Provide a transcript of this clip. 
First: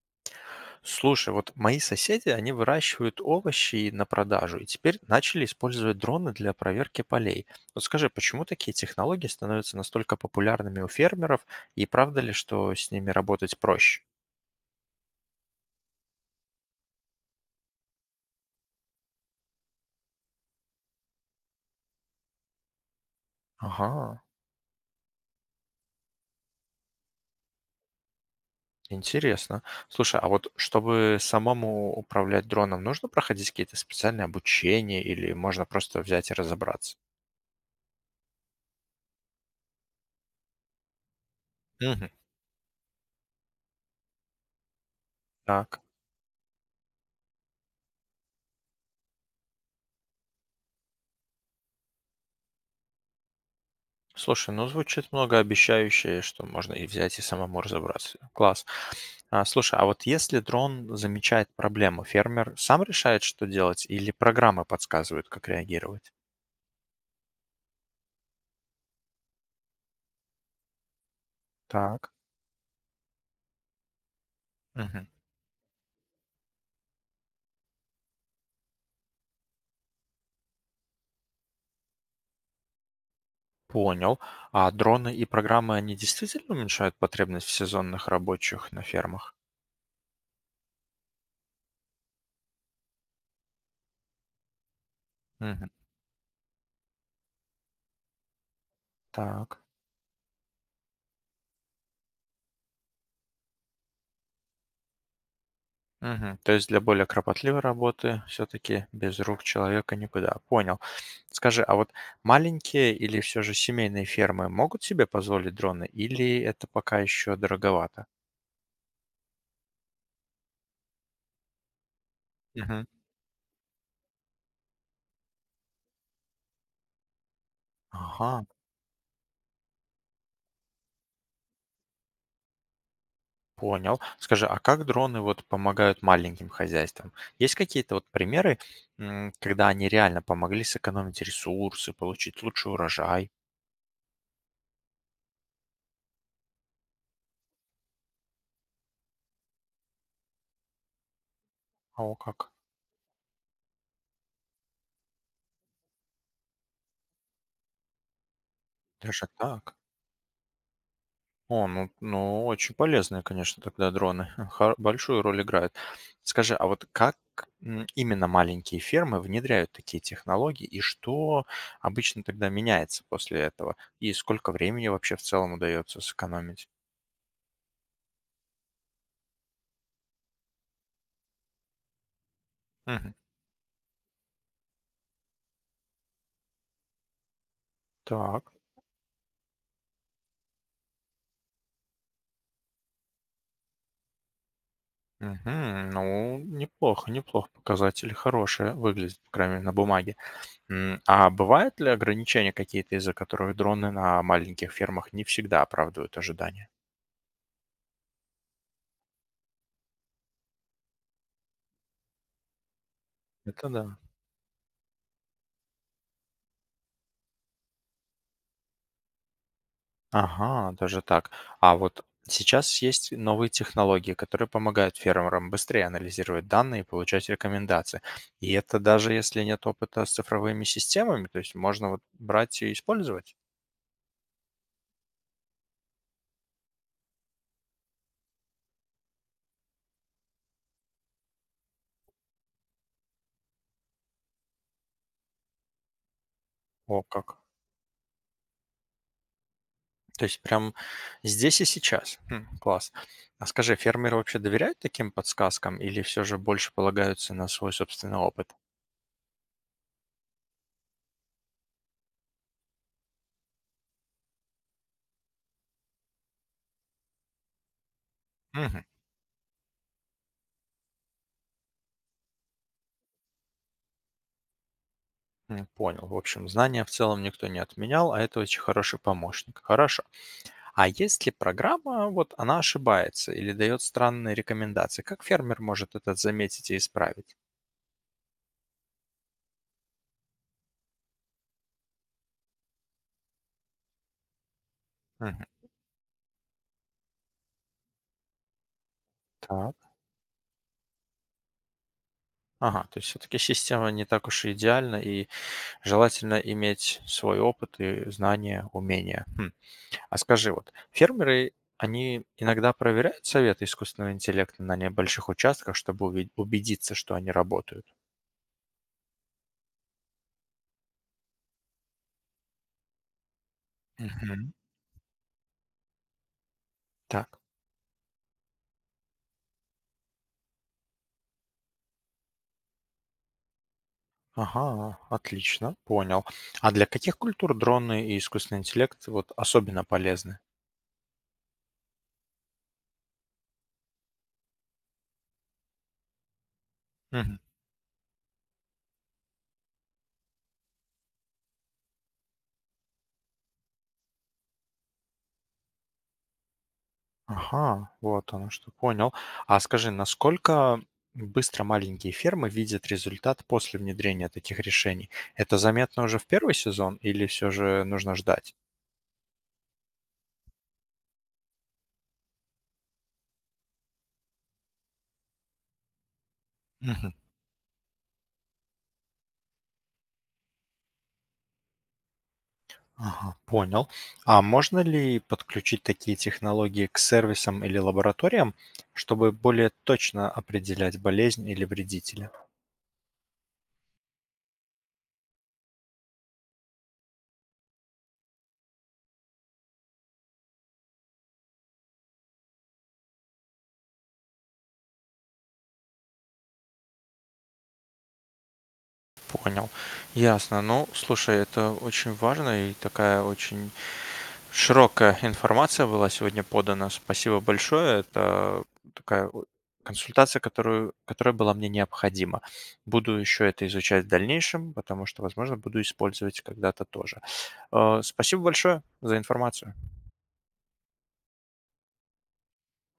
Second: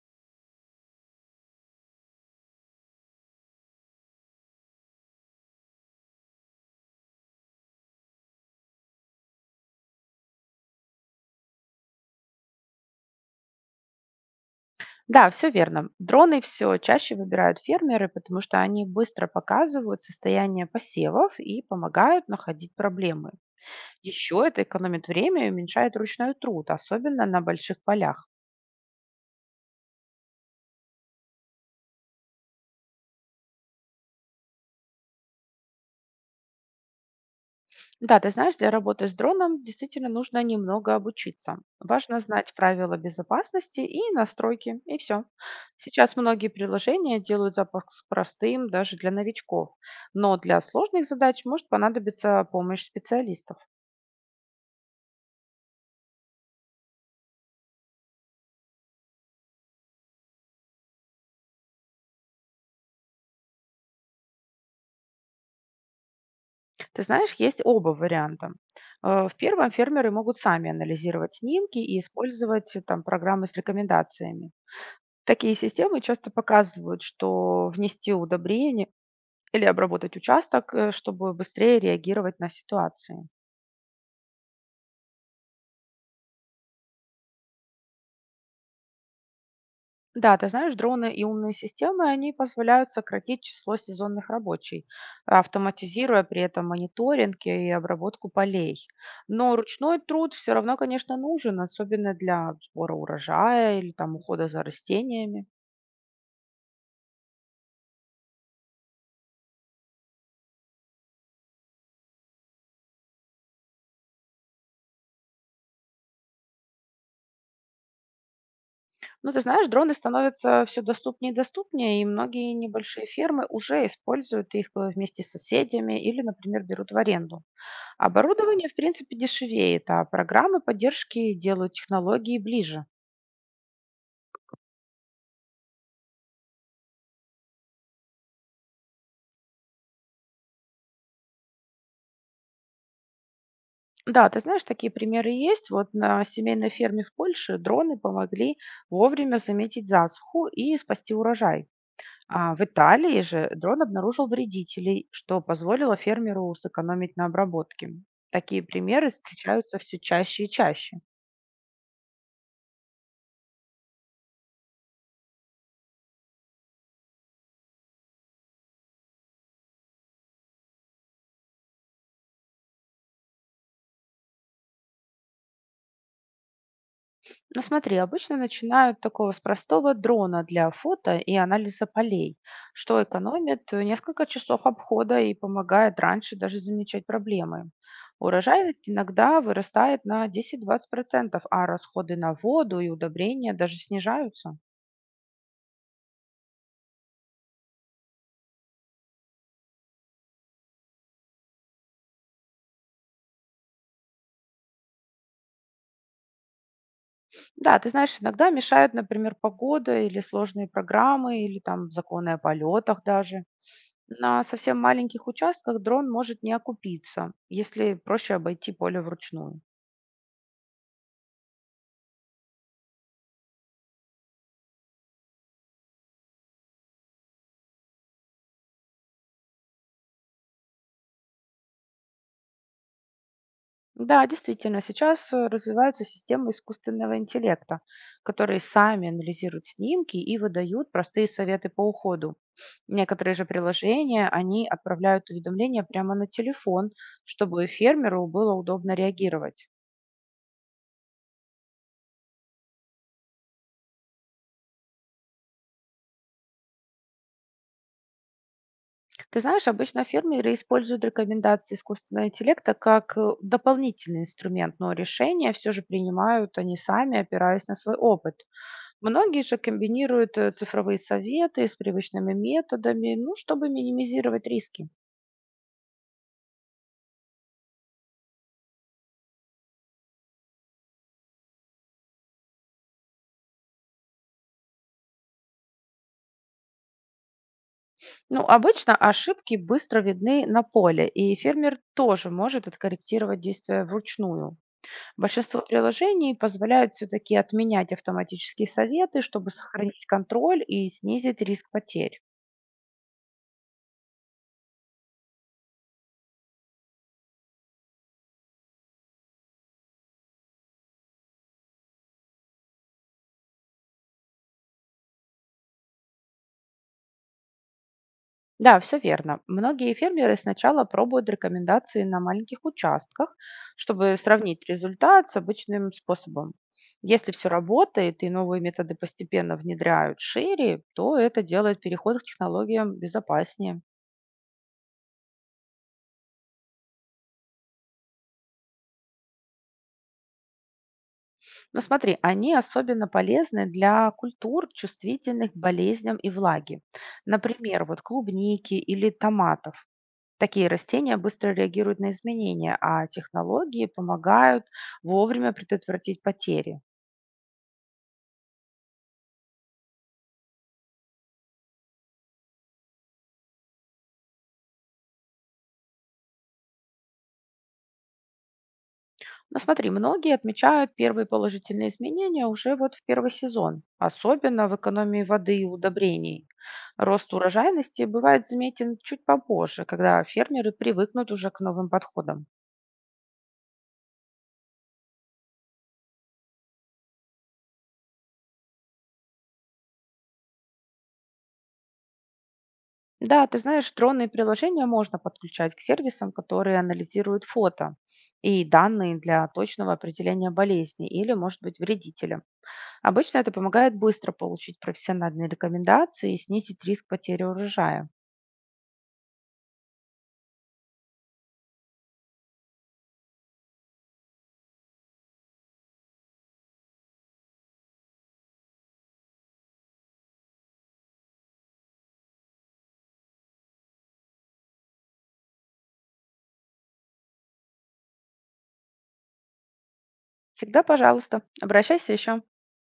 Слушай, вот мои соседи, они выращивают овощи на продажу и теперь начали использовать дроны для проверки полей. Вот скажи, почему такие технологии становятся настолько популярными у фермеров и правда ли, что с ними работать проще? Да, все верно. Дроны все чаще выбирают фермеры, потому что они быстро показывают состояние посевов и помогают находить проблемы. Ага, Еще это экономит время и уменьшает ручной труд, особенно на больших полях. интересно. Слушай, а вот чтобы самому управлять дроном, нужно проходить какие-то специальные обучения или можно просто взять и разобраться? Да, ты знаешь, для работы с дроном действительно нужно немного обучиться. Мгм. Важно знать правила безопасности и настройки, и все. Так. Сейчас многие приложения делают запуск простым даже для новичков, но для сложных задач может понадобиться помощь специалистов. Слушай, ну звучит многообещающе, что можно и взять и самому разобраться. Класс. А, слушай, а вот если дрон замечает проблему, фермер сам решает, что делать, или программы подсказывают, как реагировать? Ты знаешь, есть оба варианта. В первом фермеры могут сами анализировать снимки и Так. использовать там программы с рекомендациями. Мгм. Такие системы часто показывают, что внести удобрение или обработать участок, чтобы быстрее реагировать на ситуации. Понял. А дроны и программы, они действительно уменьшают потребность в сезонных рабочих на фермах? Да, ты знаешь, дроны и умные системы, они позволяют сократить число сезонных рабочих, Мгм. автоматизируя при этом мониторинг и обработку полей. Но Так. ручной труд все равно, конечно, нужен, особенно для сбора урожая или там ухода за растениями. Мгм. То есть для более кропотливой работы все-таки без рук человека никуда. Понял. Скажи, а вот маленькие или все же семейные фермы могут себе позволить дроны, или это пока еще дороговато? Ну, ты знаешь, дроны становятся все доступнее и доступнее, и многие Мгм. небольшие фермы уже используют их вместе с соседями или, например, берут в аренду. Ага. Оборудование, в принципе, дешевеет, а программы поддержки делают технологии ближе. Понял. Скажи, а как дроны вот помогают маленьким хозяйствам? Есть какие-то вот примеры, когда они реально помогли сэкономить ресурсы, получить лучший урожай? Да, ты знаешь, такие примеры есть. Вот на семейной ферме в Польше дроны помогли вовремя заметить засуху и спасти урожай. О, как? А в Италии же дрон обнаружил вредителей, что позволило фермеру сэкономить на обработке. Такие примеры Даже так? встречаются все чаще и чаще. О, ну, ну очень полезные, конечно, тогда дроны. Большую роль играют. Скажи, а вот как именно маленькие фермы внедряют такие технологии, и что обычно тогда меняется после этого? И сколько времени вообще в целом удается сэкономить? Ну смотри, обычно начинают такого с простого дрона для фото и анализа полей, что Мгм. экономит несколько часов обхода и помогает раньше даже замечать проблемы. Так. Урожай иногда вырастает на 10-20%, а расходы на воду и удобрения даже снижаются. Мгм. Ну, неплохо, неплохо. Показатели хорошие выглядят, по крайней мере, на бумаге. А бывают ли ограничения какие-то, из-за которых дроны на маленьких фермах не всегда оправдывают ожидания? Да, ты знаешь, иногда мешают, например, погода или сложные программы, или там законы о полетах даже. Это да. На совсем маленьких участках дрон может не окупиться, если проще обойти поле вручную. Ага, даже так. А вот сейчас есть новые технологии, которые помогают фермерам быстрее анализировать данные и получать рекомендации. И это даже если нет опыта с цифровыми системами, то есть можно вот брать и использовать. Да, действительно, сейчас развиваются системы искусственного интеллекта, которые сами анализируют снимки и выдают простые советы по уходу. Некоторые же приложения, они отправляют уведомления прямо на телефон, О, как. чтобы фермеру было удобно реагировать. То есть прям здесь и сейчас. Хм, класс. А скажи, фермеры вообще доверяют таким подсказкам или все же больше полагаются на свой собственный опыт? Ты знаешь, обычно фермеры используют рекомендации искусственного интеллекта как дополнительный инструмент, но решения все же принимают они сами, опираясь на свой опыт. Мгм. Многие же комбинируют цифровые советы с привычными методами, ну, чтобы минимизировать риски. Понял. В общем, знания в целом никто не отменял, а это очень хороший помощник. Хорошо. А если программа, вот она ошибается или дает странные рекомендации, как фермер может это заметить и исправить? Ну, обычно ошибки быстро видны на поле, и фермер тоже может откорректировать действия вручную. Мгм. Большинство приложений позволяют все-таки отменять автоматические советы, чтобы Так. сохранить контроль и снизить риск потерь. Ага, то есть все-таки система не так уж и идеальна, и желательно иметь свой опыт и знания, умения. Хм. А скажи, вот фермеры, они иногда проверяют советы искусственного интеллекта на небольших участках, чтобы убедиться, что они работают? Да, все верно. Многие фермеры сначала пробуют рекомендации на маленьких участках, чтобы Мгм. сравнить результат с обычным способом. Если Так. все работает и новые методы постепенно внедряют шире, то это делает переход к технологиям безопаснее. Ага, отлично, понял. А для каких культур дроны и искусственный интеллект вот особенно полезны? Но смотри, они особенно полезны для культур, чувствительных к болезням и влаге. Мгм. Например, вот клубники или томатов. Такие растения быстро реагируют на изменения, а технологии помогают вовремя предотвратить потери. Ага, вот оно что, понял. А скажи, насколько быстро маленькие фермы видят результат после внедрения таких решений? Это заметно уже в первый сезон или все же нужно ждать? Но смотри, многие отмечают первые положительные изменения уже вот в первый сезон, особенно в экономии воды и удобрений. Мгм. Рост урожайности бывает заметен чуть попозже, когда фермеры привыкнут уже к новым подходам. Ага, понял. А можно ли подключить такие технологии к сервисам или лабораториям, чтобы более точно определять болезнь или вредителя? Да, ты знаешь, дронные приложения можно подключать к сервисам, которые анализируют фото и данные для точного определения болезни или, может быть, вредителя. Обычно это помогает быстро получить профессиональные рекомендации и снизить риск потери урожая. Понял. Ясно. Ну, слушай, это очень важно и такая очень широкая информация была сегодня подана. Спасибо большое. Это такая консультация, которая была мне необходима. Буду еще это изучать в дальнейшем, потому что, возможно, буду использовать когда-то тоже. Спасибо большое за информацию. Всегда, пожалуйста, обращайся еще.